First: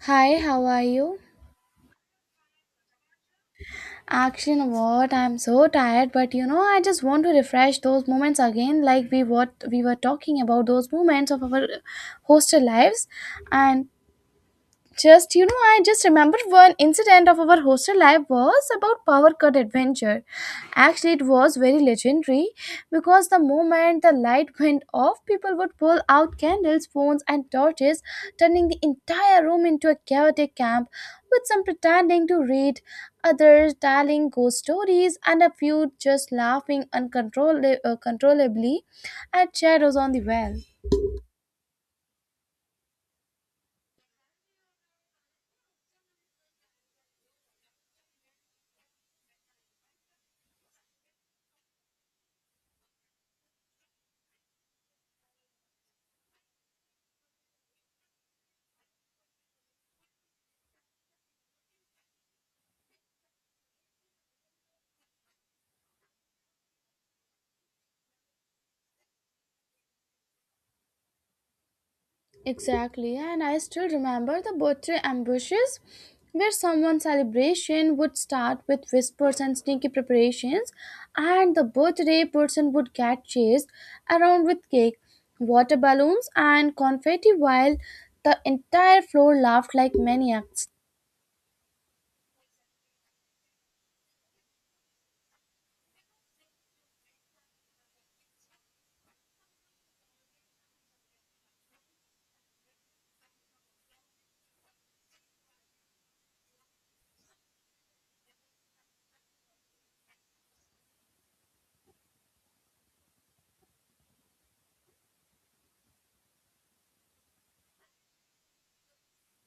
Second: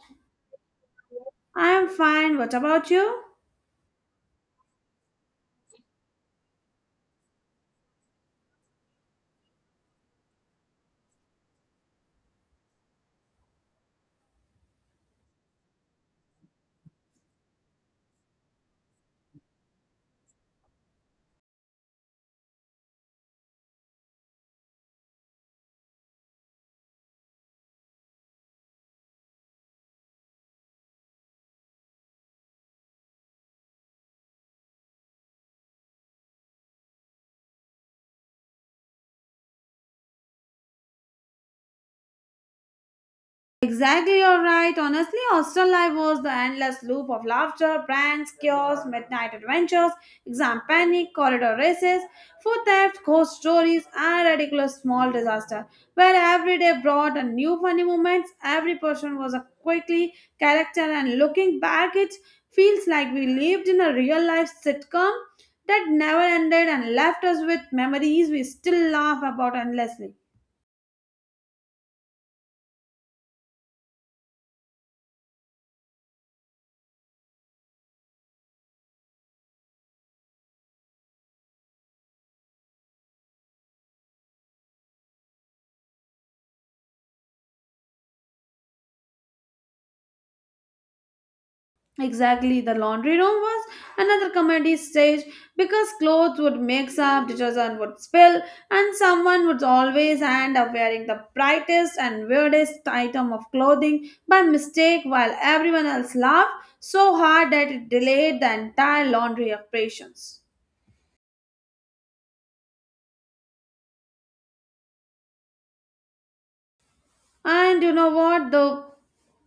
Hi, how are you? I'm fine. What about you? Action, what? I'm so tired, but you know, I just want to refresh those moments again, like we what we were talking about, those moments of our hostel lives. And just, you know, I just remember one incident of our hostel life was about power cut adventure. Actually, it was very legendary because the moment the light went off, people would pull out candles, phones, and torches, turning the entire room into a chaotic camp, with some pretending to read, others telling ghost stories, and a few just laughing uncontrollably controllably at shadows on the wall. Exactly, you're right. Honestly, hostel life was the endless loop of laughter, brands, chaos, midnight adventures, exam panic, corridor races, food theft, ghost stories, and ridiculous small disaster. Where every day brought a new funny moments, every person was a quickly character, and looking back, it feels like we lived in a real life sitcom that never ended and left us with memories we still laugh about endlessly. Exactly, and I still remember the birthday ambushes, where someone's celebration would start with whispers and sneaky preparations, and the birthday person would get chased around with cake, water balloons, and confetti while the entire floor laughed like maniacs. Exactly, the laundry room was another comedy stage because clothes would mix up, detergent would spill, and someone would always end up wearing the brightest and weirdest item of clothing by mistake while everyone else laughed so hard that it delayed the entire laundry operations. And you know what? The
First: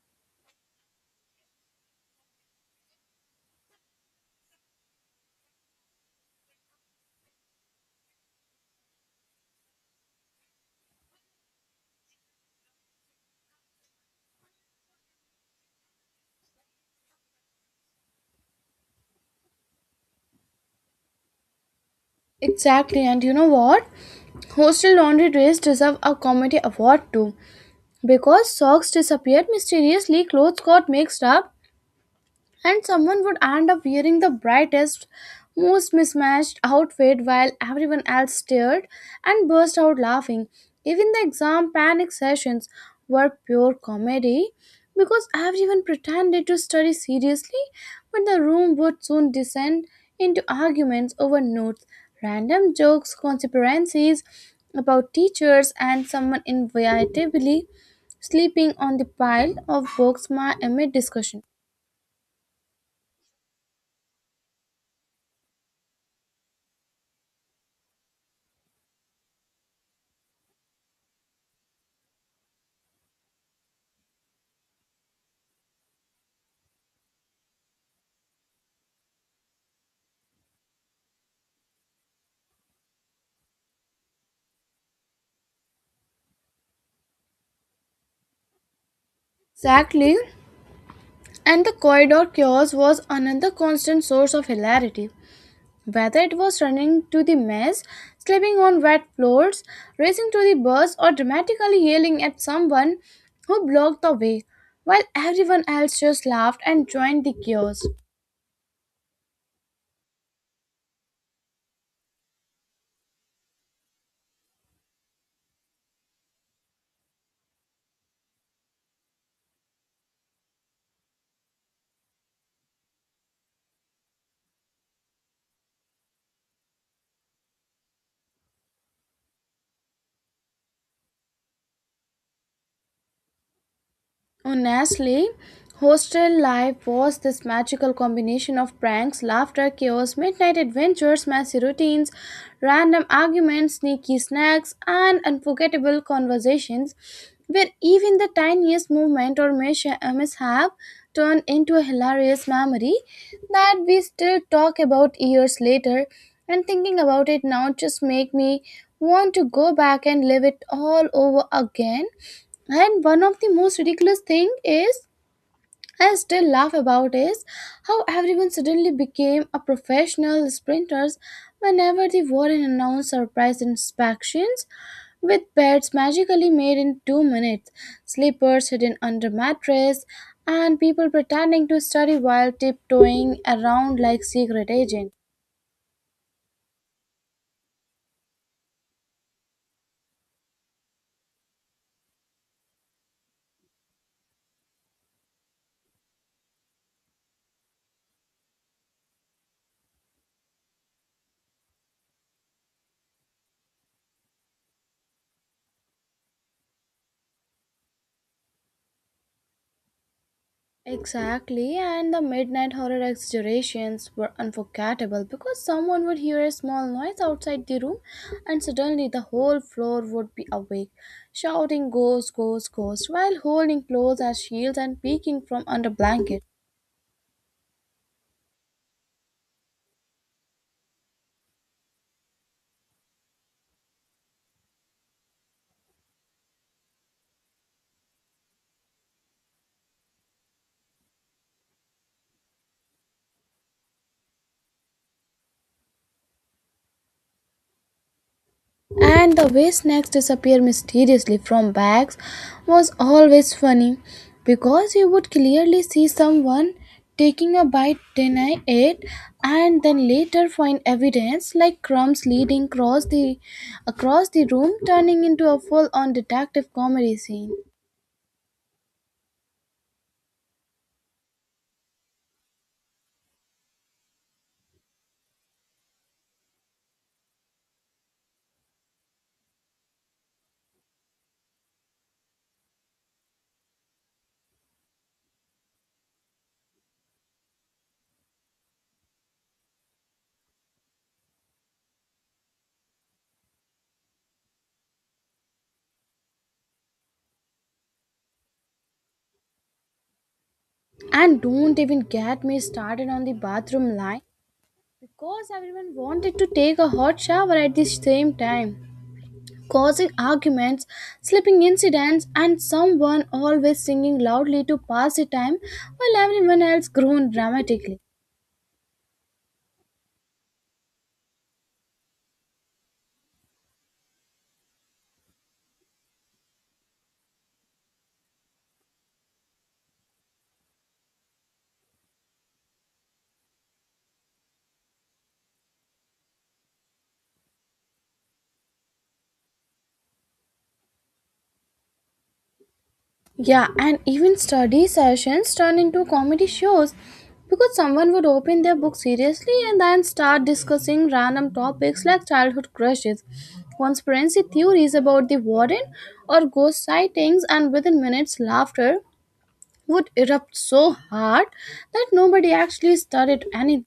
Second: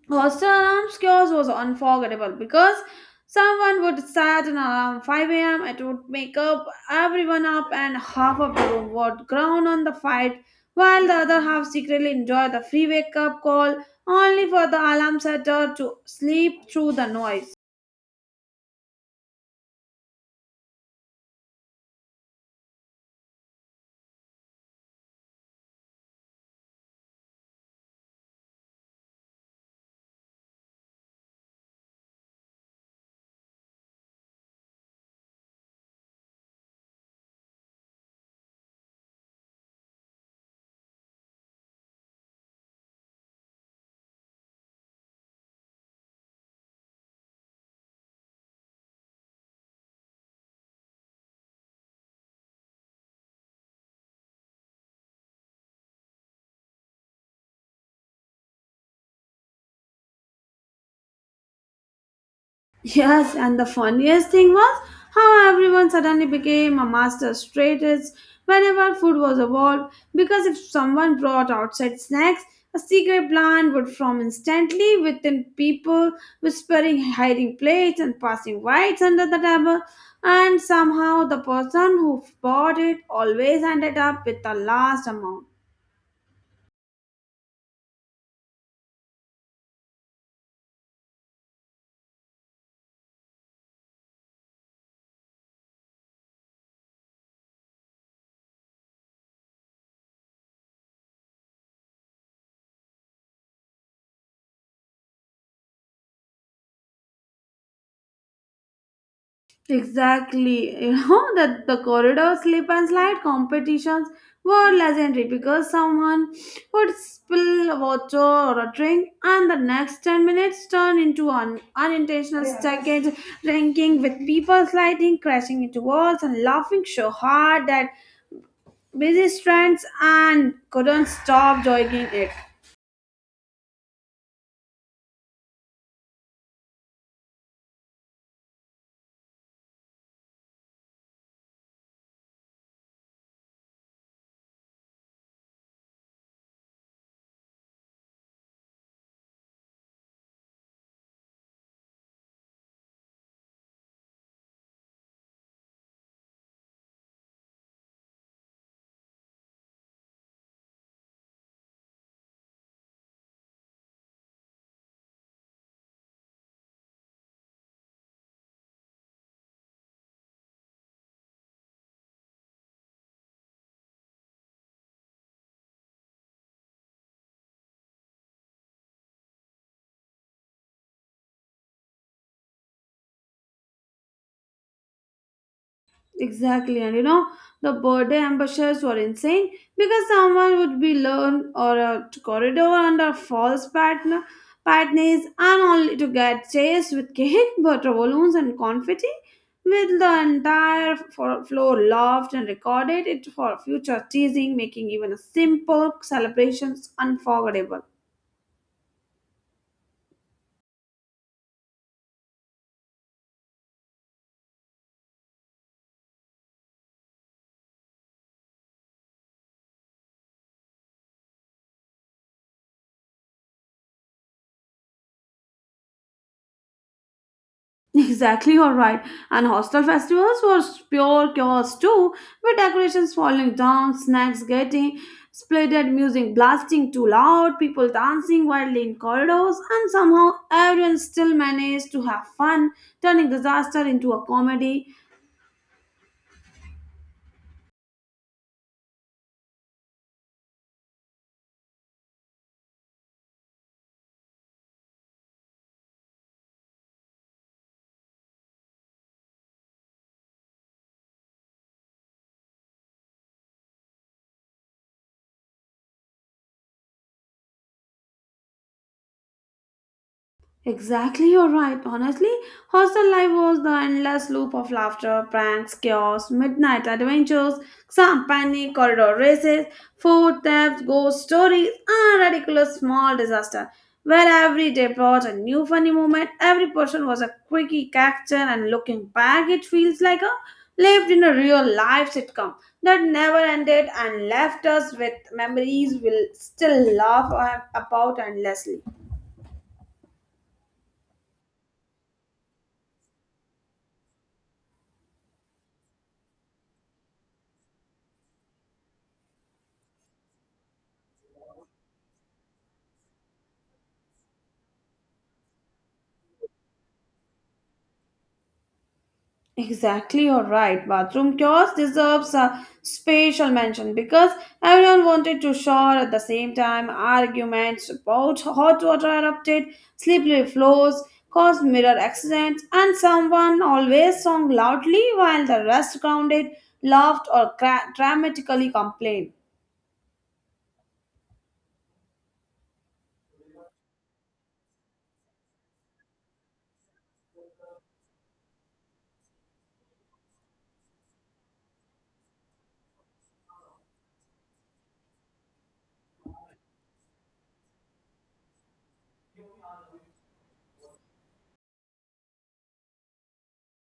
hostel alarm kiosk was unforgettable because someone would set an alarm 5 a.m. It would wake up everyone up, and half of the room would groan on the fight, while the other half secretly enjoyed the free wake up call, only for the alarm setter to sleep through the noise. Exactly, and you know what? Hostel laundry days deserve a comedy award too, because socks disappeared mysteriously, clothes got mixed up, and someone would end up wearing the brightest, most mismatched outfit while everyone else stared and burst out laughing. Even the exam panic sessions were pure comedy because everyone pretended to study seriously, but the room would soon descend into arguments over notes, random jokes, conspiracies about teachers, and someone inevitably sleeping on the pile of books amid discussion. Yes, and the funniest thing was how everyone suddenly became a master strategist whenever food was evolved. Because if someone brought outside snacks, a secret plan would form instantly within people whispering, hiding plates, and passing whites under the table. And somehow the person who bought it always ended up with the last amount. Exactly. And the corridor chaos was another constant source of hilarity, whether it was running to the mess, slipping on wet floors, racing to the bus, or dramatically yelling at someone who blocked the way, while everyone else just laughed and joined the chaos. Exactly. You know that the corridor slip and slide competitions were legendary because someone would spill water or a drink and the next 10 minutes turn into an unintentional stackage, drinking with people sliding, crashing into walls and laughing so hard that busy strands and couldn't stop joining it. Honestly, hostel life was this magical combination of pranks, laughter, chaos, midnight adventures, messy routines, random arguments, sneaky snacks, and unforgettable conversations where even the tiniest movement or mishap turned into a hilarious memory that we still talk about years later. And thinking about it now just make me want to go back and live it all over again, and one of the most ridiculous thing is I still laugh about is how everyone suddenly became a professional sprinters whenever the warden announced surprise inspections, with beds magically made in 2 minutes, slippers hidden under mattress, and people pretending to study while tiptoeing around like secret agents. Exactly, and you know the birthday ambushes were insane because someone would be learned or a corridor under false partner patterns and only to get chased with cake, butter balloons, and confetti. With the entire floor loved and recorded it for future teasing, making even a simple celebrations unforgettable. Exactly, and the midnight horror exaggerations were unforgettable because someone would hear a small noise outside the room, and suddenly the whole floor would be awake, shouting ghost, ghost, ghost, while holding clothes as shields and peeking from under blankets. Exactly, you're right. And hostel festivals were pure chaos too, with decorations falling down, snacks getting splitted, music blasting too loud, people dancing wildly in corridors, and somehow everyone still managed to have fun, turning disaster into a comedy. And the way snacks disappear mysteriously from bags was always funny, because you would clearly see someone taking a bite, deny it, and then later find evidence like crumbs leading across the room, turning into a full on detective comedy scene. Exactly, you're right. Honestly, hostel life was the endless loop of laughter, pranks, chaos, midnight adventures, exam panic, corridor races, food thefts, ghost stories, and ridiculous small disaster. Where every day brought a new funny moment, every person was a quickie character, and looking back, it feels like a lived in a real life sitcom that never ended and left us with memories we'll still laugh about endlessly. And don't even get me started on the bathroom line, because everyone wanted to take a hot shower at the same time, causing arguments, sleeping incidents, and someone always singing loudly to pass the time while everyone else groaned dramatically. Exactly, you're right. Bathroom kiosk deserves a special mention because everyone wanted to shower at the same time. Arguments about hot water erupted, slippery floors caused mirror accidents, and someone always sang loudly while the rest grounded, laughed, or dramatically complained. Yeah, and even study sessions turn into comedy shows because someone would open their book seriously and then start discussing random topics like childhood crushes, conspiracy theories about the warden, or ghost sightings, and within minutes, laughter would erupt so hard that nobody actually studied anything.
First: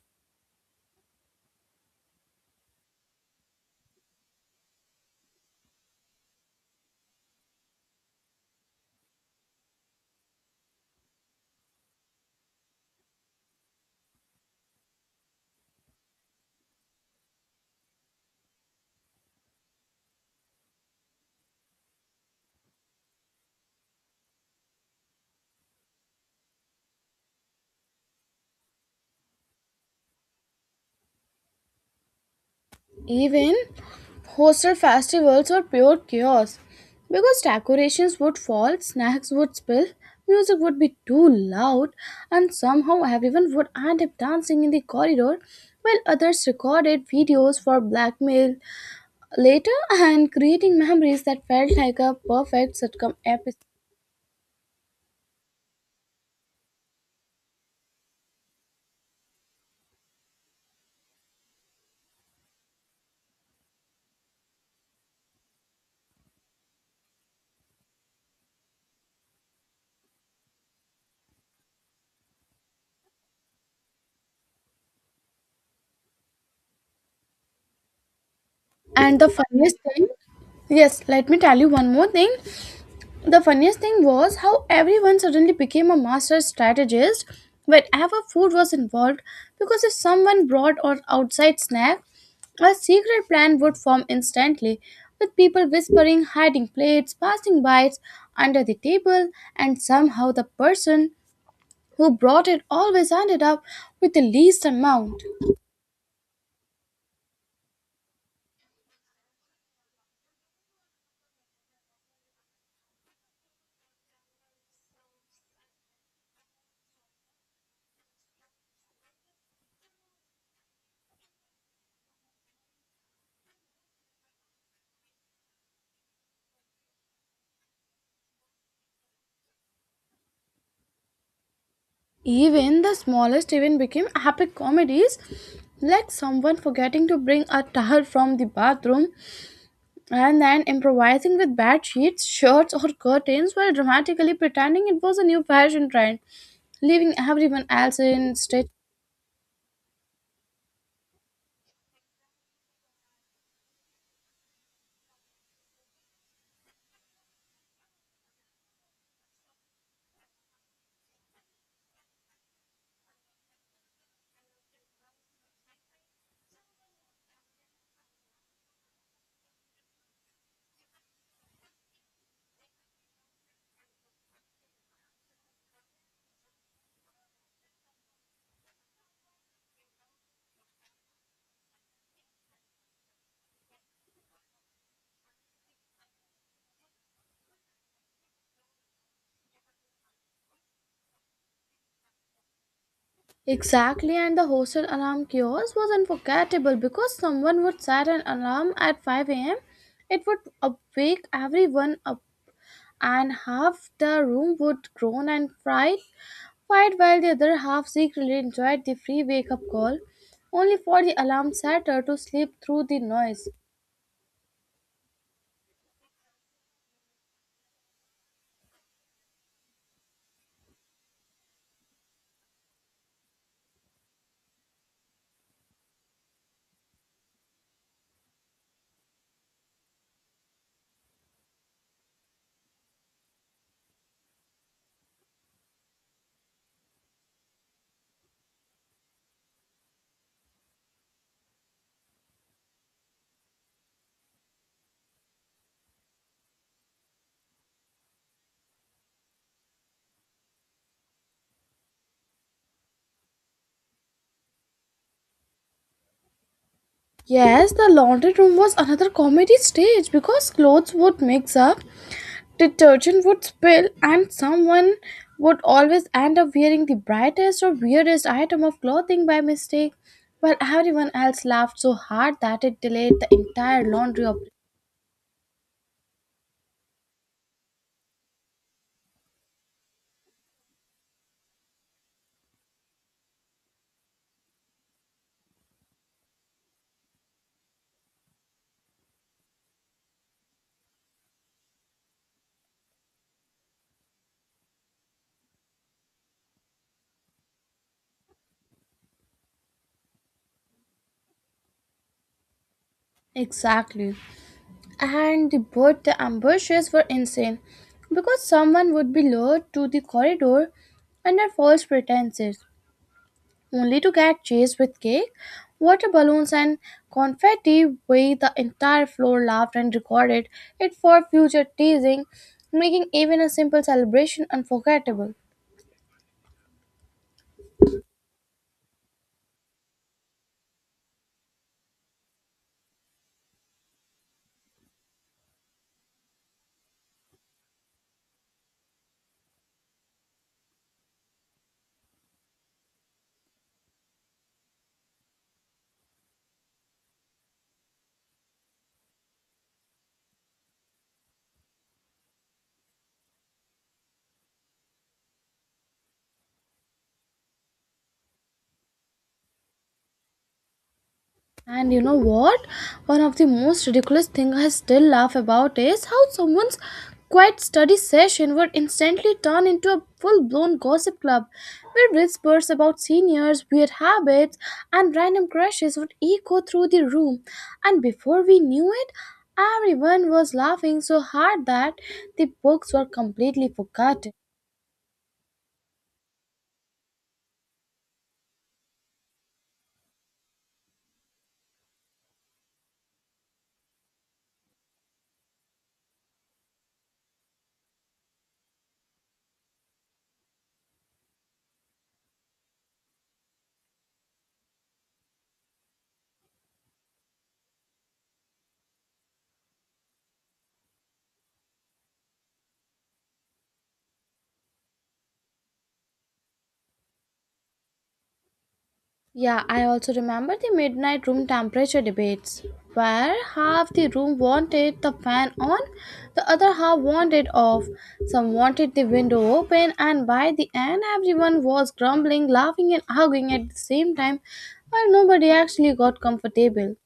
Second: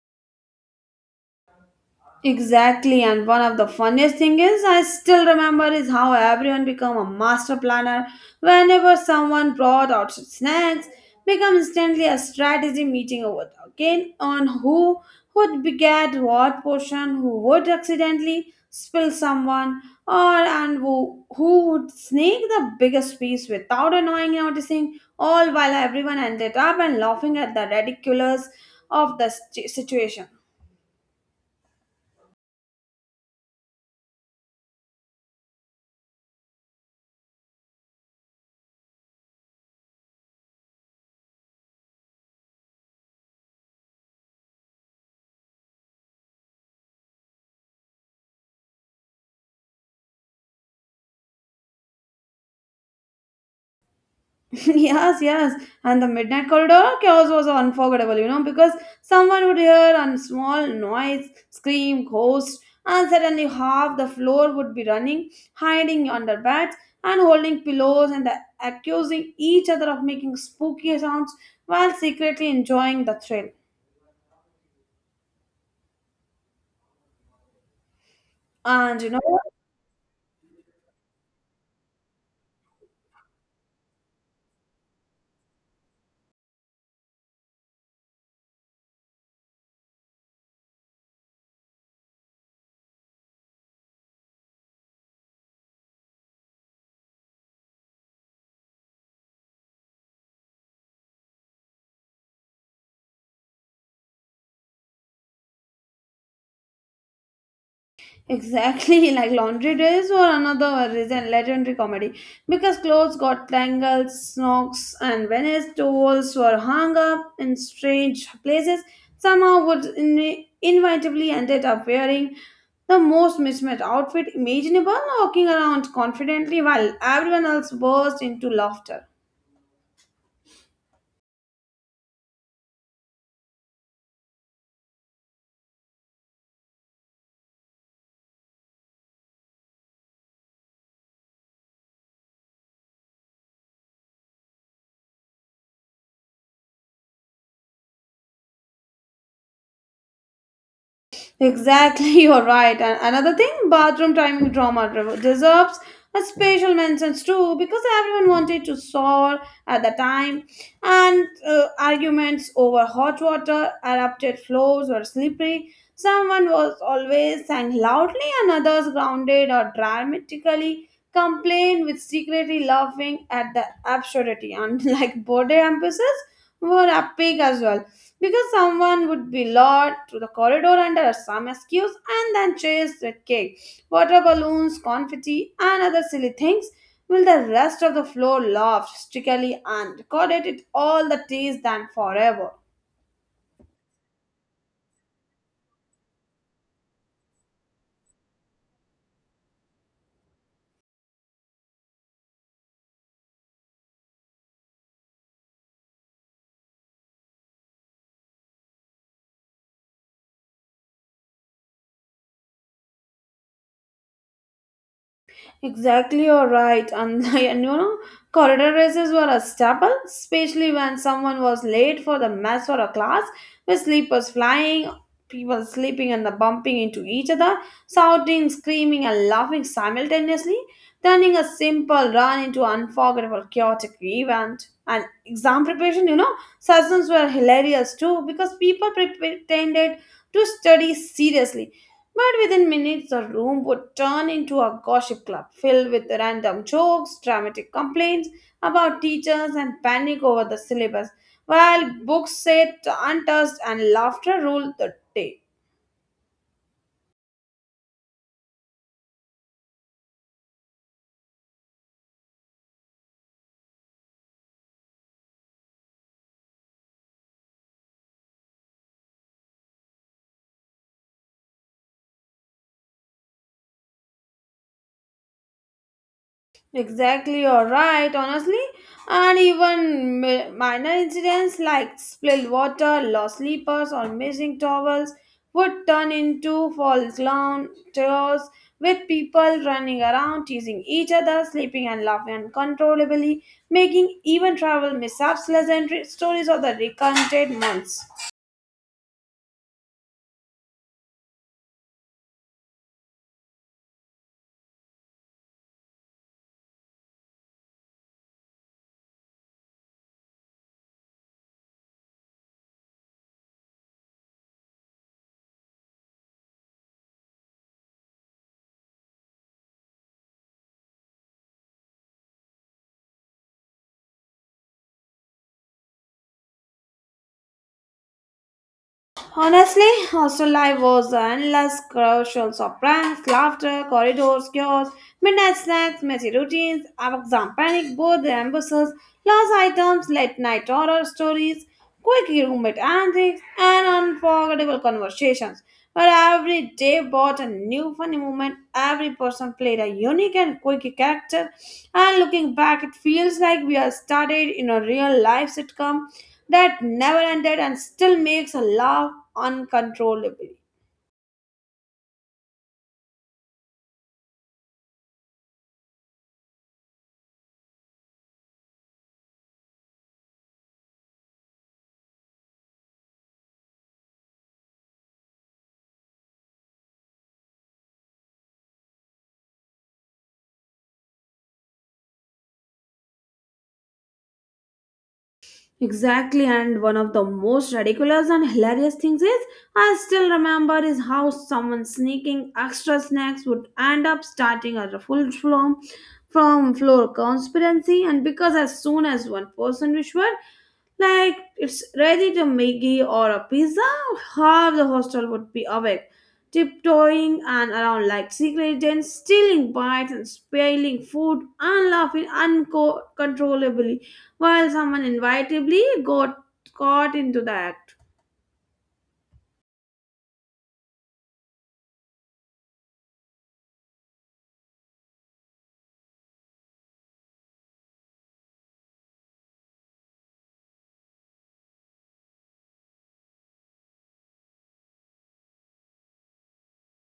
Exactly, and one of the funniest thing is I still remember is how everyone become a master planner whenever someone brought out snacks, become instantly a strategy meeting over again on who would be get what portion, who would accidentally spill someone, or and who would sneak the biggest piece without annoying noticing, all while everyone ended up and laughing at the ridiculous of the situation. Even hostel festivals were pure chaos because decorations would fall, snacks would spill, music would be too loud, and somehow everyone would end up dancing in the corridor while others recorded videos for blackmail later, and creating memories that felt like a perfect sitcom episode. Yes, yes. And the midnight corridor chaos was unforgettable, you know, because someone would hear a small noise, scream, ghost, and suddenly half the floor would be running, hiding under beds and holding pillows and accusing each other of making spooky sounds while secretly enjoying the thrill. And you And the know, funniest thing, yes, let me tell you one more thing. The funniest thing was how everyone suddenly became a master strategist whenever food was involved, because if someone brought an outside snack, a secret plan would form instantly, with people whispering, hiding plates, passing bites under the table, and somehow the person who brought it always ended up with the least amount. exactly like laundry days or another reason legendary comedy because clothes got tangled, snakes and Venice towels were hung up in strange places. Somehow would inevitably ended up wearing the most mismatched outfit imaginable, walking around confidently while everyone else burst into laughter. Even the smallest event became epic comedies, like someone forgetting to bring a towel from the bathroom and then improvising with bed sheets, shirts, or curtains while dramatically pretending it was a new fashion trend, leaving everyone else in stitch. Exactly, you're right. And another thing, bathroom timing drama deserves a special mentions too because everyone wanted to solve at the time, and arguments over hot water, erupted floors were slippery. Someone was always sang loudly, and others grounded or dramatically complained with secretly laughing at the absurdity. And like body emphasis were epic as well because someone would be lured to the corridor under some excuse and then chased with cake, water balloons, confetti, and other silly things, while the rest of the floor laughed hysterically and recorded it all the days then forever. Exactly, and the hostel alarm kiosk was unforgettable because someone would set an alarm at 5 a.m. It would wake everyone up, and half the room would groan and fight while the other half secretly enjoyed the free wake up call, only for the alarm setter to sleep through the noise. Exactly, you're right. And, and you know, corridor races were a staple, especially when someone was late for the mess or a class, with sleepers flying, people sleeping and the bumping into each other, shouting, screaming, and laughing simultaneously, turning a simple run into unforgettable chaotic event. And exam preparation, you know, sessions were hilarious too because people pretended to study seriously but within minutes, the room would turn into a gossip club filled with random jokes, dramatic complaints about teachers, and panic over the syllabus, while books sat untouched and laughter ruled the day. Yes, the laundry room was another comedy stage because clothes would mix up, detergent would spill, and someone would always end up wearing the brightest or weirdest item of clothing by mistake, while everyone else laughed so hard that it delayed the entire laundry operation. Exactly, you're right, honestly. And even minor incidents like spilled water, lost slippers, or missing towels would turn into false clown chaos with people running around, teasing each other, sleeping and laughing uncontrollably, making even travel mishaps legendary stories of the recounted months. Exactly. And the both the ambushes were insane because someone would be lured to the corridor under false pretenses, only to get chased with cake, water balloons, and confetti way the entire floor laughed and recorded it for future teasing, making even a simple celebration unforgettable. Honestly, hostel life was endless crucial of pranks, laughter, corridors, chaos, midnight snacks, messy routines, exam panic, both the ambuses, lost items, late night horror stories, quick roommate antics, and unforgettable conversations. But every day brought a new funny moment. Every person played a unique and quirky character, and looking back, it feels like we are started in a real life sitcom that never ended and still makes a laugh uncontrollably. And you know what? One of the most ridiculous things I still laugh about is how someone's quiet study session would instantly turn into a full blown gossip club, where whispers about seniors, weird habits, and random crushes would echo through the room. And before we knew it, everyone was laughing so hard that the books were completely forgotten. Exactly, and one of the most ridiculous and hilarious things is I still remember is how someone sneaking extra snacks would end up starting a full flown from floor conspiracy, and because as soon as one person whispered, like it's ready to Maggie or a pizza, half the hostel would be awake, tiptoeing and around like secret agents, stealing bites and spilling food and laughing uncontrollably, while someone inevitably got caught into the act. Yeah, I also remember the midnight room temperature debates, where half the room wanted the fan on, the other half wanted off. Some wanted the window open, and by the end, everyone was grumbling, laughing, and arguing at the same time, while nobody actually got comfortable.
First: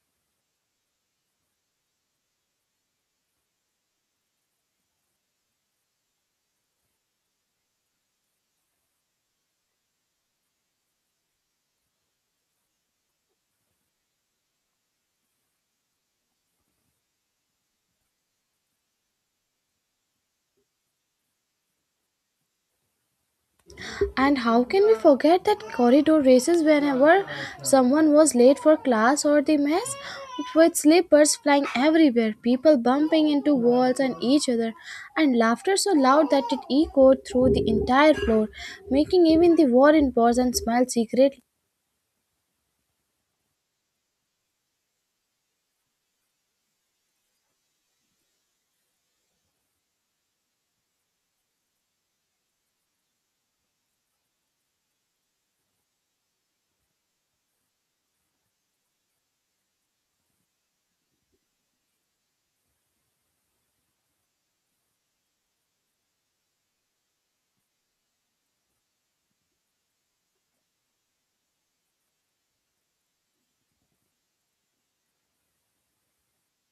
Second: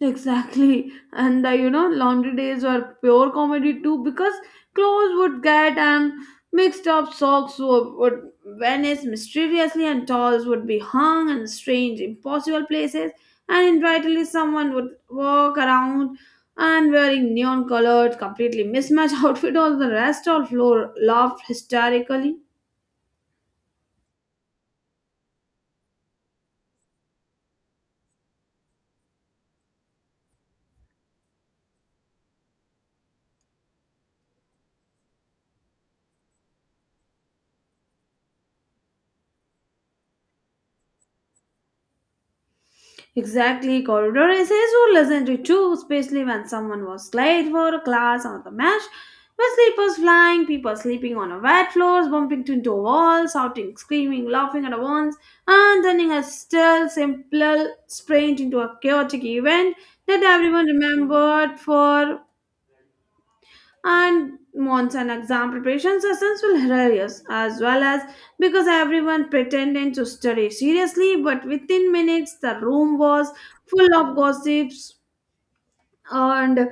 Exactly. And the, you know, laundry days were pure comedy too because clothes would get and mixed up socks would vanish mysteriously and towels would be hung in strange, impossible places. And invariably someone would walk around and wearing neon colored, completely mismatched outfit on the rest of floor laughed hysterically. And how can we forget that corridor races whenever someone was late for class or the mess? With slippers flying everywhere, people bumping into walls and each other, and laughter so loud that it echoed through the entire floor, making even the warren pause and smile secretly. Exactly, corridor essays were listened to too, especially when someone was late for a class or the match. With sleepers flying, people sleeping on a wet floors, bumping into walls, shouting, screaming, laughing at once, and turning a still simple sprint into a chaotic event that everyone remembered for and monsoon exam preparation sessions were hilarious as well as because everyone pretended to study seriously but within minutes the room was full of gossips and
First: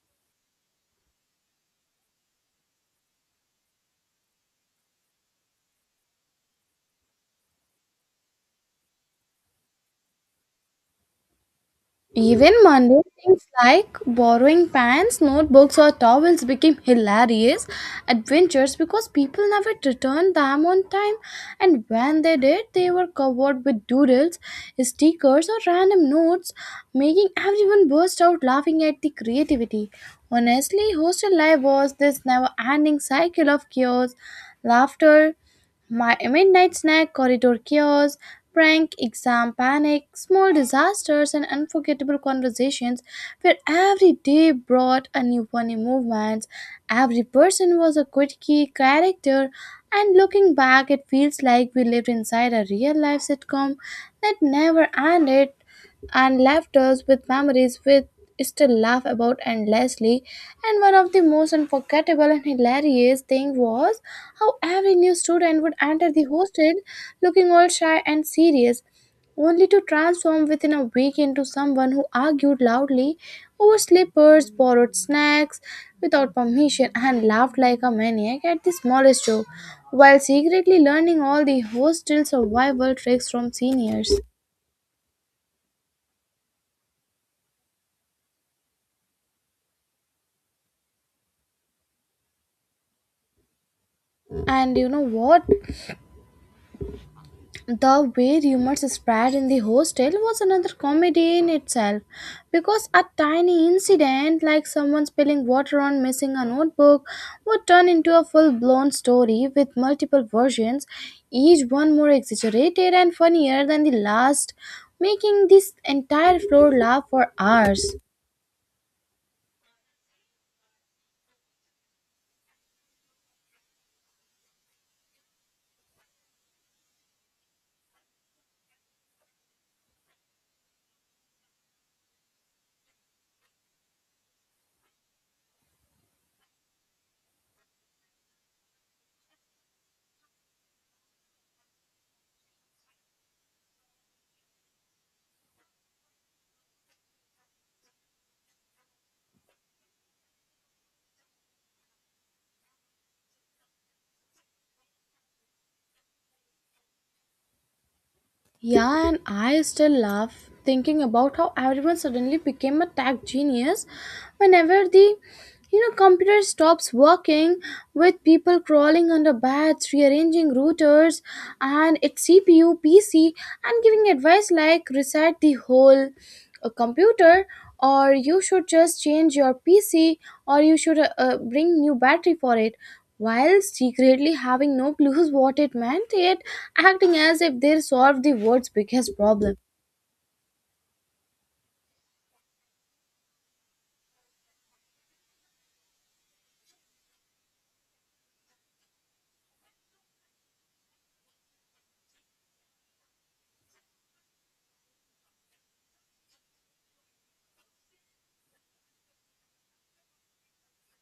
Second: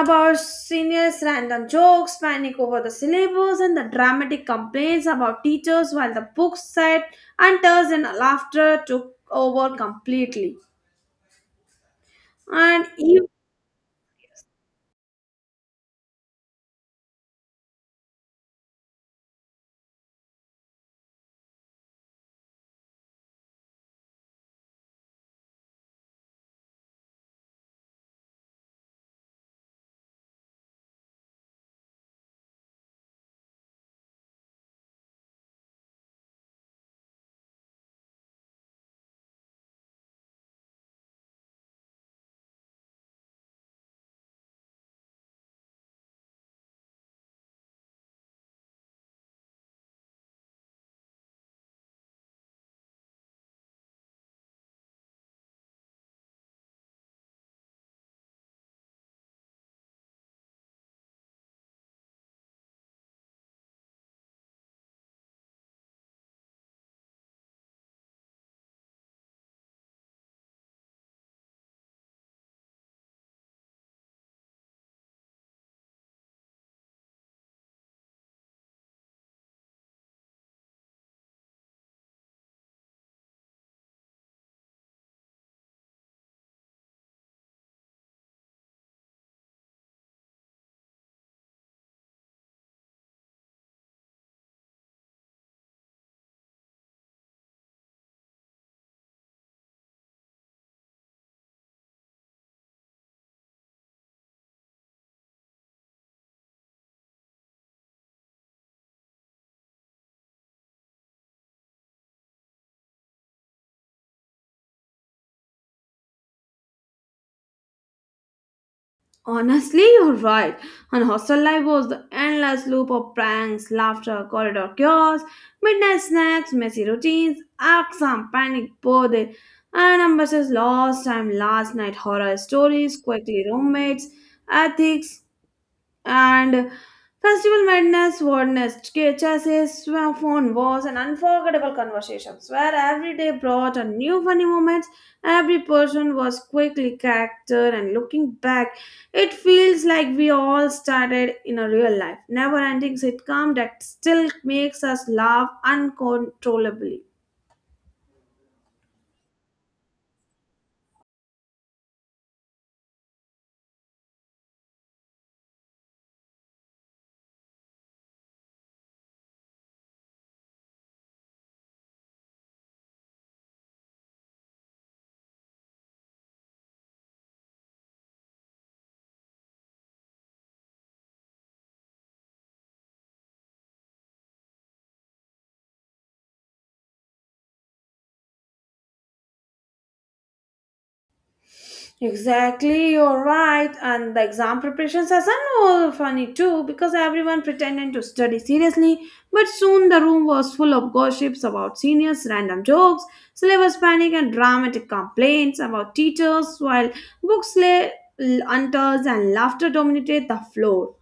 about seniors random jokes panic over the syllabus and the dramatic complaints about teachers while the books said and tears and laughter took over completely Even and mundane even things like borrowing pants, notebooks, or towels became hilarious adventures, because people never returned them on time, and when they did, they were covered with doodles, stickers, or random notes, making everyone burst out laughing at the creativity. Honestly, hostel life was this never ending cycle of chaos, laughter, my midnight snack, corridor chaos, prank, exam panic, small disasters, and unforgettable conversations where every day brought a new funny movement. Every person was a good key character, and looking back, it feels like we lived inside a real life sitcom that never ended and left us with memories we still laugh about endlessly. And one of the most unforgettable and hilarious thing was how every new student would enter the hostel looking all shy and serious, only to transform within a week into someone who argued loudly over slippers, borrowed snacks without permission, and laughed like a maniac at the smallest joke, while secretly learning all the hostel survival tricks from seniors. And you know what? The way rumors spread in the hostel was another comedy in itself, because a tiny incident like someone spilling water on missing a notebook would turn into a full blown story with multiple versions, each one more exaggerated and funnier than the last, making this entire floor laugh for hours. honestly, you're right. And hostel life was the endless loop of pranks, laughter, corridor chaos, midnight snacks, messy routines, exam panic, birthday, and ambitious lost time, last night horror stories, quickly roommates, ethics, and festival madness wordness chassis phone was an unforgettable conversations where every day brought a new funny moments, every person was quickly character, and looking back it feels like we all started in a real life never ending sitcom that still makes us laugh uncontrollably. Yeah, and I still laugh thinking about how everyone suddenly became a tech genius whenever the, you know, computer stops working, with people crawling under beds, rearranging routers and its cpu pc, and giving advice like reset the whole computer, or you should just change your pc, or you should bring new battery for it, while secretly having no clues what it meant, yet acting as if they solved the world's biggest problem. Exactly, you're right. And the exam preparations are so funny too because everyone pretended to study seriously, but soon the room was full of gossips about seniors, random jokes, syllabus panic, and dramatic complaints about teachers, while books lay untouched and laughter dominated the floor.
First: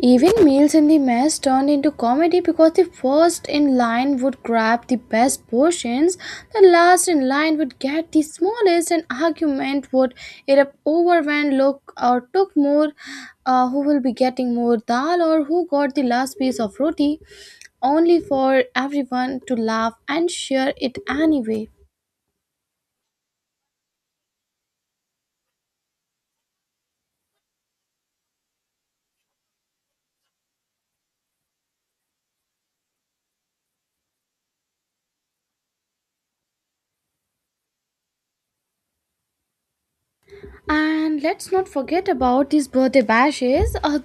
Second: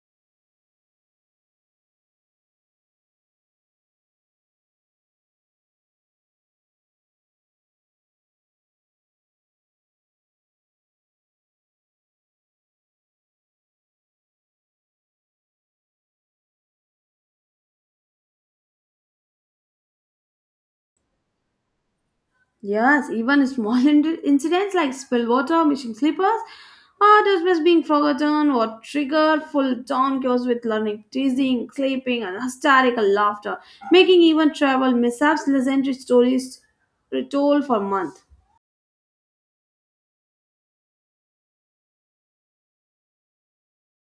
Even meals in the mess turned into comedy because the first in line would grab the best portions, the last in line would get the smallest, and argument would erupt over when look or took more, who will be getting more dal or who got the last piece of roti, only for everyone to laugh and share it anyway. Yes, even small incidents like spilled water, missing slippers, or dismiss being forgotten, what trigger full town chaos with learning, teasing, sleeping, and hysterical laughter, making even travel mishaps legendary stories retold for months. And let's not forget about these birthday bashes. Uh,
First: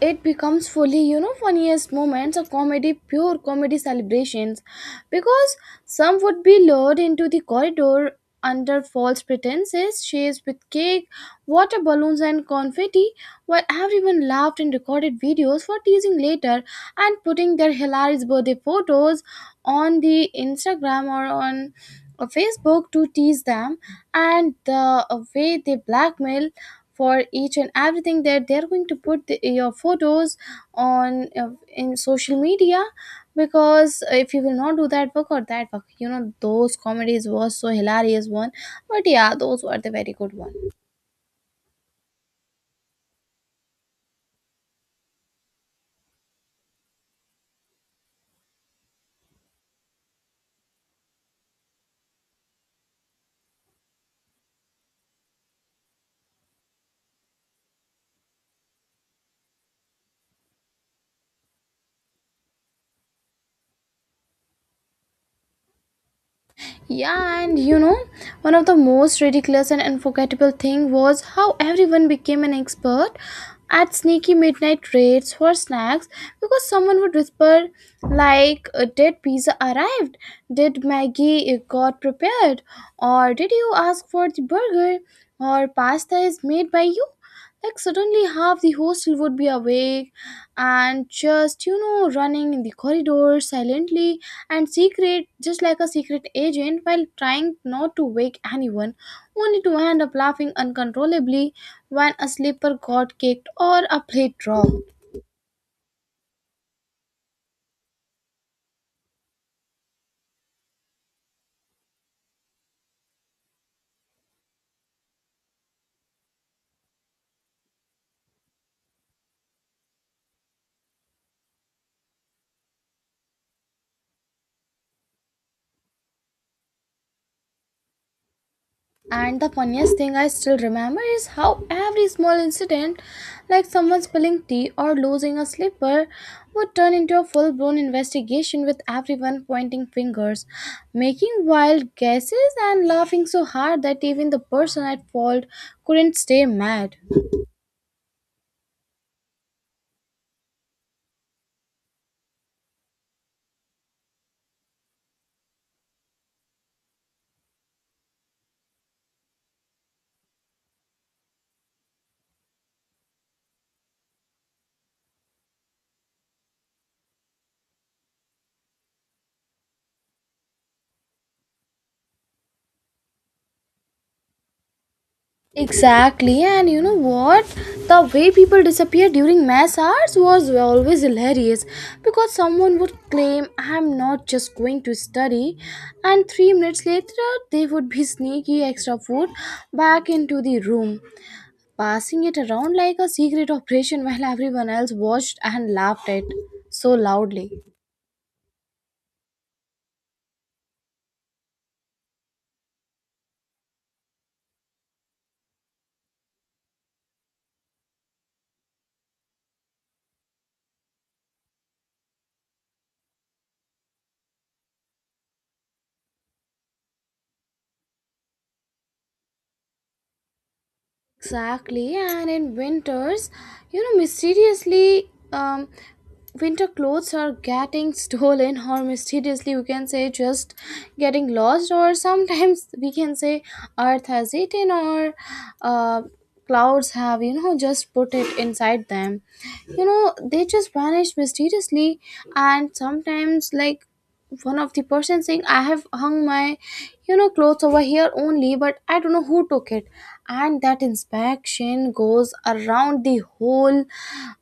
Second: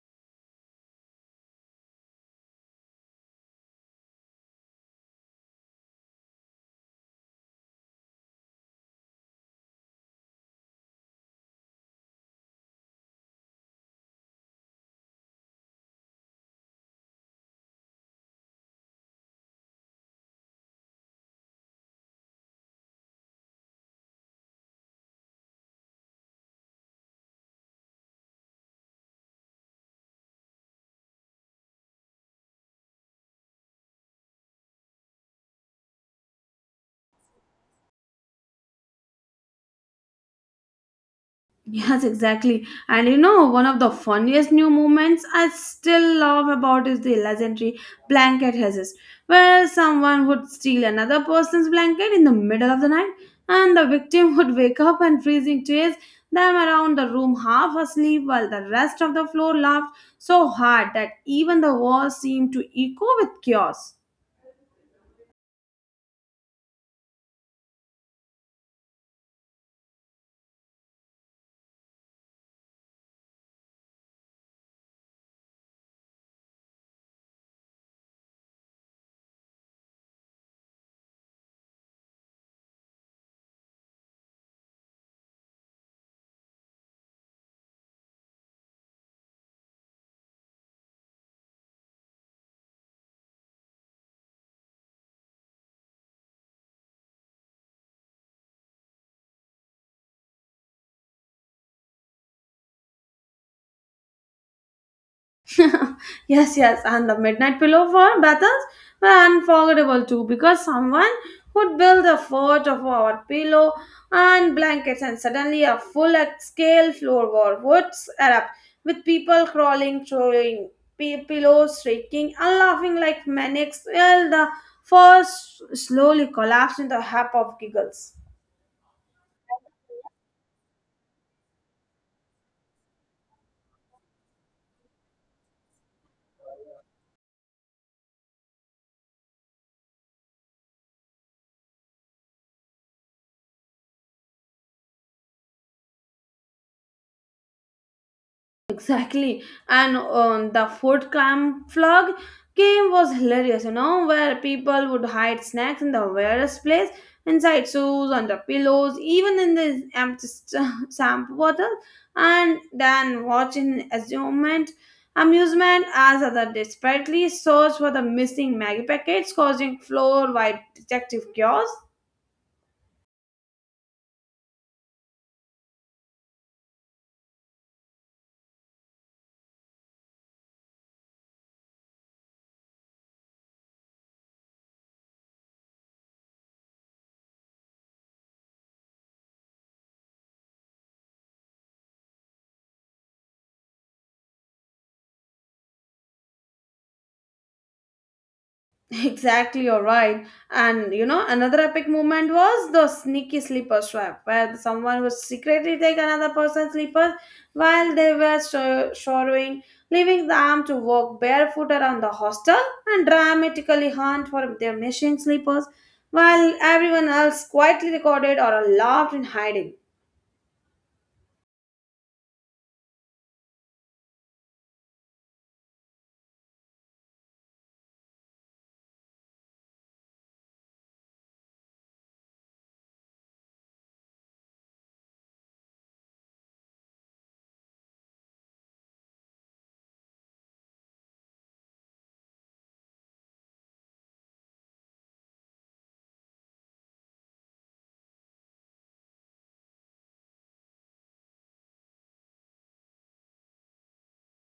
it becomes fully, you know, funniest moments of comedy, pure comedy celebrations. Because some would be lured into the corridor under false pretenses, chased with cake, water balloons, and confetti, while everyone laughed and recorded videos for teasing later and putting their hilarious birthday photos on the Instagram or on a Facebook to tease them, and the way they blackmail for each and everything that they're going to put the, your photos on in social media because if you will not do that work or that work, you know, those comedies was so hilarious one, but yeah, those were the very good one. Yes, exactly. And you know, one of the funniest new movements I still love about is the legendary blanket heist, where someone would steal another person's blanket in the middle of the night, and the victim would wake up and freezing chase them around the room half asleep while the rest of the floor laughed so hard that even the walls seemed to echo with chaos. Yeah, and you know, one of the most ridiculous and unforgettable thing was how everyone became an expert at sneaky midnight raids for snacks, because someone would whisper like, "Did pizza arrived, did maggie got prepared, or did you ask for the burger, or pasta is made by you?" Like suddenly half the hostel would be awake and just, you know, running in the corridor silently and secret, just like a secret agent, while trying not to wake anyone, only to end up laughing uncontrollably when a slipper got kicked or a plate dropped. Yes, yes, and the midnight pillow for battles were unforgettable too because someone would build a fort of our pillow and blankets, and suddenly a full scale floor war would erupt with people crawling, throwing pillows, shrieking, and laughing like maniacs while the forest slowly collapsed into a heap of giggles. And the funniest thing I still remember is how every small incident, like someone spilling tea or losing a slipper, would turn into a full blown investigation with everyone pointing fingers, making wild guesses, and laughing so hard that even the person at fault couldn't stay mad. Exactly. And the food camouflage game was hilarious, you know, where people would hide snacks in the weirdest place, inside shoes, under pillows, even in the empty shampoo bottle, and then watch in amusement as other desperately search for the missing Maggie packets, causing floor-wide detective chaos. Exactly, and you know what? The way people disappeared during mass hours was always hilarious, because someone would claim, "I'm not just going to study," and 3 minutes later they would be sneaky extra food back into the room, passing it around like a secret operation while everyone else watched and laughed at so loudly. Exactly, you're right. And you know, another epic moment was the sneaky sleeper swap, where someone would secretly take another person's slippers while they were showering, leaving them to walk barefoot around the hostel and dramatically hunt for their missing slippers, while everyone else quietly recorded or laughed in hiding. Exactly, and in winters, you know, mysteriously, winter clothes are getting stolen, or mysteriously, we can say just getting lost, or sometimes we can say Earth has eaten, or uh, clouds have, you know, just put it inside them. You know, they just vanish mysteriously, and sometimes, like, one of the person saying, "I have hung my, you know, clothes over here only, but I don't know who took it." And that inspection goes around the whole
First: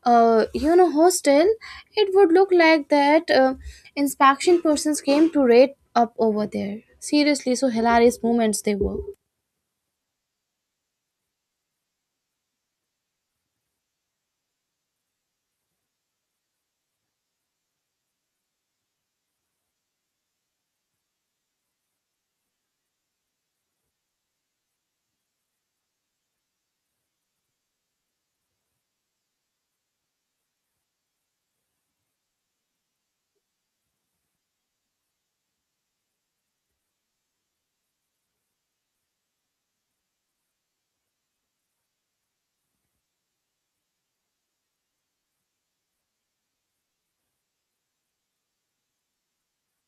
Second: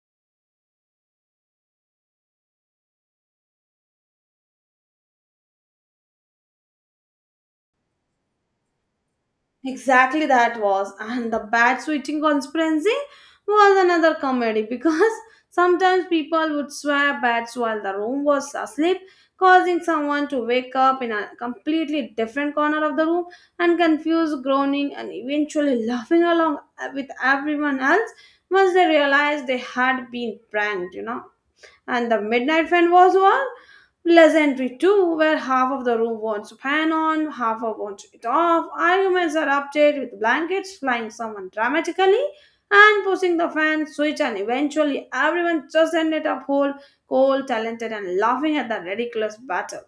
you know, hostel. It would look like that inspection persons came to rate up over there. Seriously, so hilarious moments they were. Exactly that was. And the bat switching conspiracy was another comedy because sometimes people would swap bats while the room was asleep, causing someone to wake up in a completely different corner of the room and confused, groaning, and eventually laughing along with everyone else once they realized they had been pranked, you know. And the midnight fan was one pleasantry too, where half of the room wants to fan on, half of wants it off. Arguments erupted with blankets flying someone dramatically and pushing the fan switch, and eventually everyone just ended up whole, cold, talented, and laughing at the ridiculous battle.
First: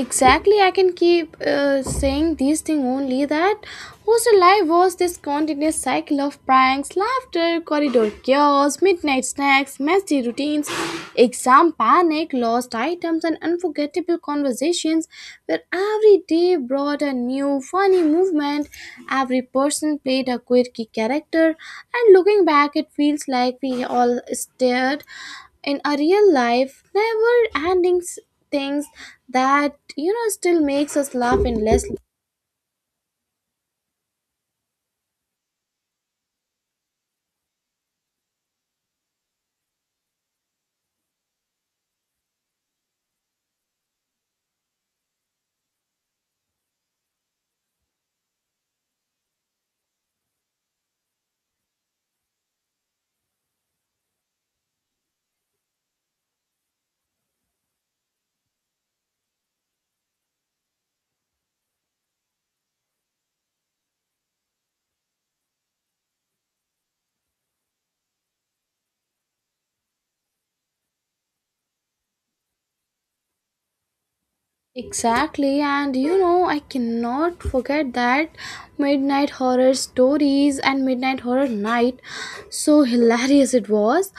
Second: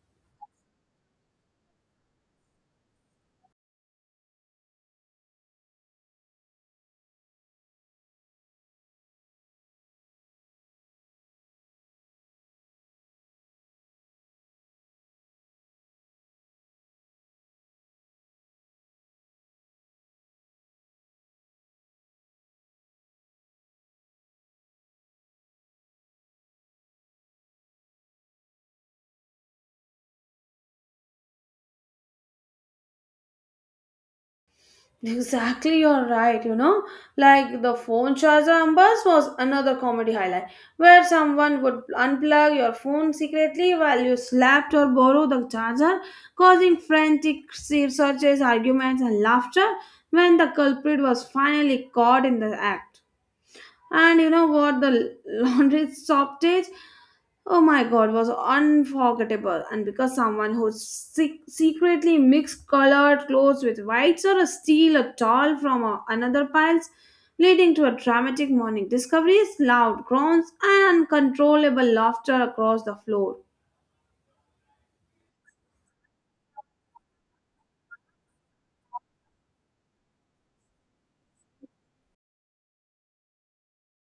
Exactly, I can keep saying these things only, that hostel life was this continuous cycle of pranks, laughter, corridor chaos, midnight snacks, messy routines, exam panic, lost items, and unforgettable conversations, where every day brought a new funny movement, every person played a quirky character, and looking back, it feels like we all stared in a real life never ending things that, you know, still makes us laugh endlessly. Exactly, you're right. You know, like the phone charger ambers was another comedy highlight where someone would unplug your phone secretly while you slapped or borrowed the charger, causing frantic searches, arguments, and laughter when the culprit was finally caught in the act. And you know what? The laundry stoppage, oh my god, was unforgettable. And because someone who secretly mixed colored clothes with whites or a steal a doll from another piles, leading to a dramatic morning discoveries, loud groans, and uncontrollable laughter across the floor. Exactly, and you know, I cannot forget that midnight horror stories and midnight horror night. So hilarious it was,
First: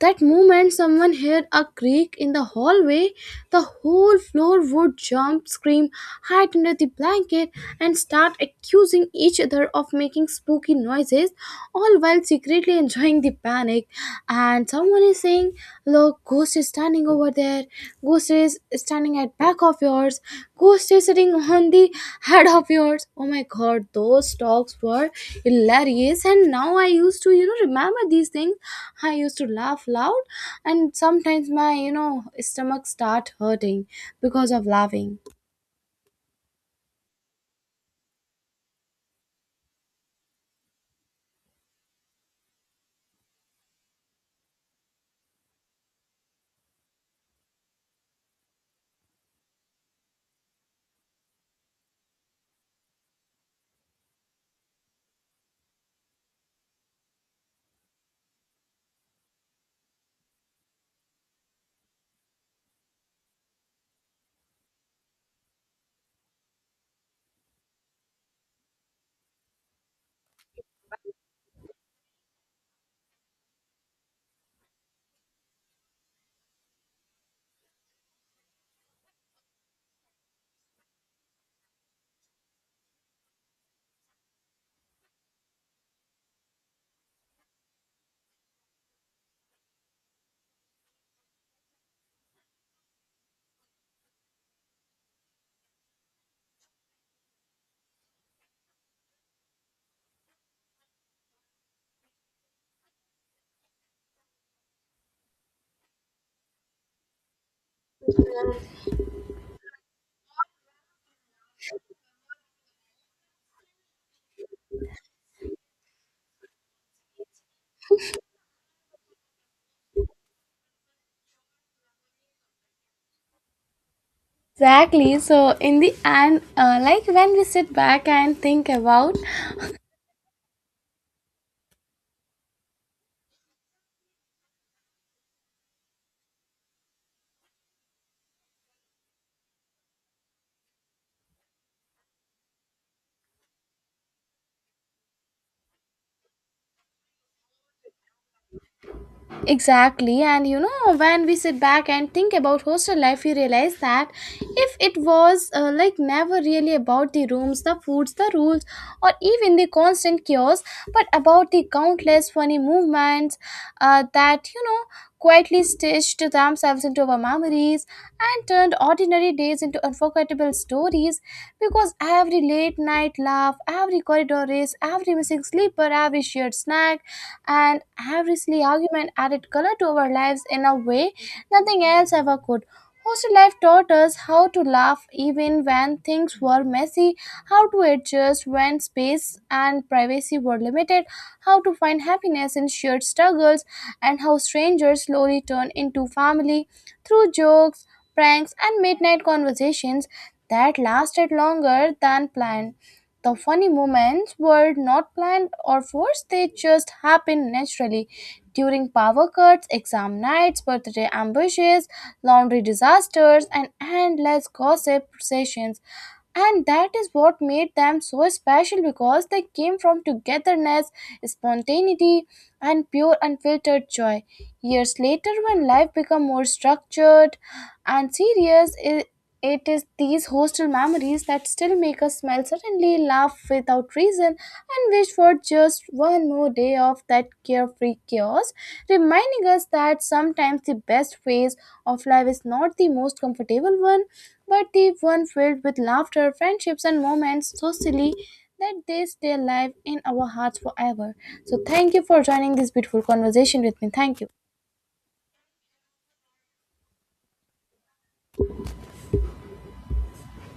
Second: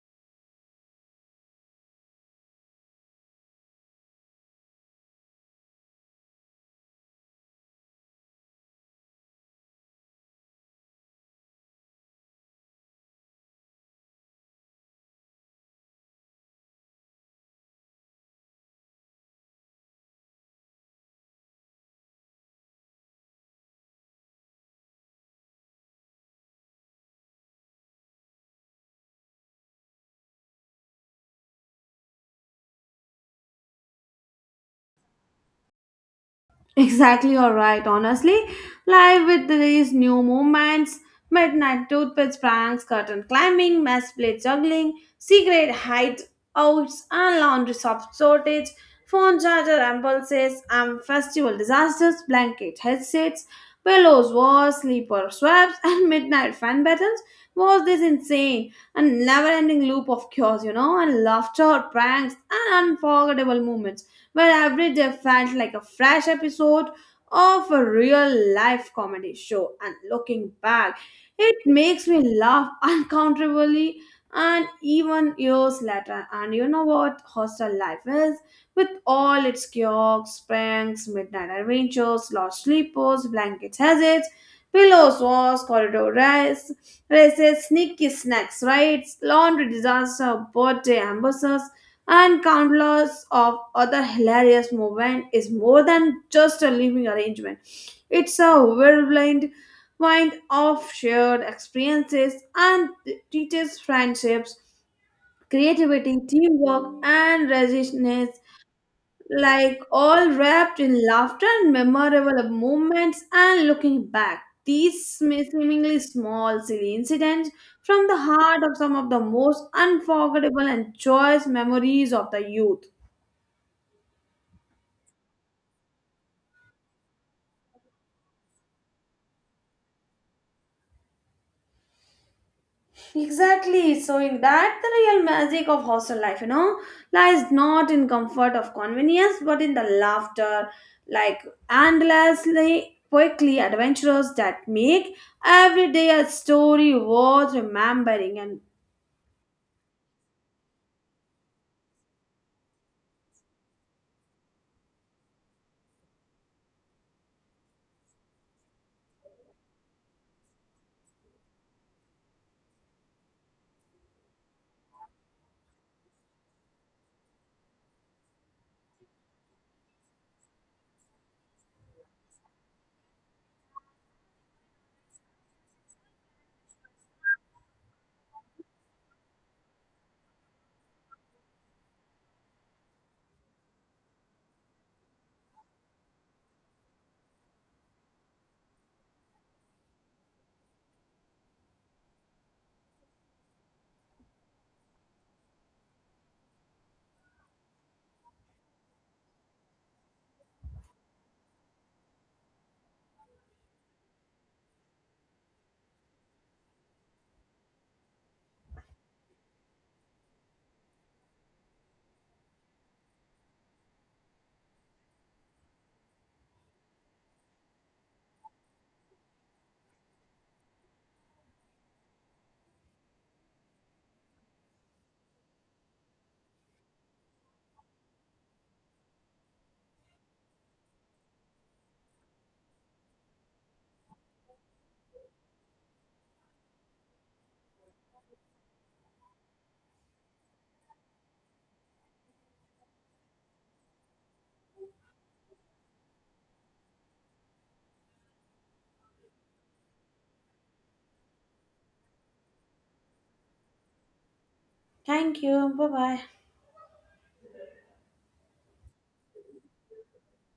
that moment someone heard a creak in the hallway, the whole floor would jump, scream, hide under the blanket, and start accusing each other of making spooky noises, all while secretly really enjoying the panic. And someone is saying, "Look, ghost is standing over there, ghost is standing at back of yours, ghost is sitting on the head of yours." Oh my god, those talks were hilarious. And now I used to, you know, remember these things, I used to laugh loud, and sometimes my, you know, stomach start hurting because of laughing. Exactly, all right. Honestly, live with these new movements, midnight toothpicks pranks, curtain climbing, mess plate juggling, secret hideouts, and laundry soft shortage, phone charger impulses, and festival disasters, blanket headsets, pillows wars, sleeper swaps, and midnight fan battles was this insane and never-ending loop of cures, you know, and laughter, pranks, and unforgettable moments where every day felt like a fresh episode of a real life comedy show. And looking back, it makes me laugh uncountably, and even years later. And you know what hostel life is? With all its kiosks, pranks, midnight adventures, lost sleepers, blanket hazards, pillows, wars, corridor rides races, sneaky snacks, riots, laundry disaster, birthday ambushes, and countless of other hilarious movement is more than just a living arrangement. It's a whirlwind mind of shared experiences and teaches friendships, creativity, teamwork, and resilience like all wrapped in laughter and memorable moments, and looking back these seemingly small silly incidents from the heart of some of the most unforgettable and joyous memories of the youth. Exactly, so in the end, like when we sit back and think about. Exactly, so in that the real magic of hostel life, you know, lies not in comfort of convenience but in the laughter, like endlessly quickly adventures that make every day a story worth remembering. And Exactly, and you know, when we sit back and think about hostel life, we realize that if it was like, never really about the rooms, the foods, the rules, or even the constant chaos, but about the countless funny movements that, you know, quietly stitched themselves into our memories and turned ordinary days into unforgettable stories, because every late night laugh, every corridor race, every missing sleeper, every shared snack, and every silly argument added color to our lives in a way nothing else ever could. Hostel life taught us how to laugh even when things were messy, how to adjust when space and privacy were limited, how to find happiness in shared struggles, and how strangers slowly turn into family through jokes, pranks, and midnight conversations that lasted longer than planned. The funny moments were not planned or forced, they just happened naturally, during power cuts, exam nights, birthday ambushes, laundry disasters, and endless gossip sessions. And that is what made them so special, because they came from togetherness, spontaneity, and pure unfiltered joy. Years later, when life became more structured and serious, it is these hostel memories that still make us smile suddenly, laugh without reason, and wish for just one more day of that carefree chaos, reminding us that sometimes the best phase of life is not the most comfortable one, but the one filled with laughter, friendships, and moments so silly that they stay alive in our hearts forever. So, thank you for joining this beautiful conversation with me. Thank you. thank you. Bye bye.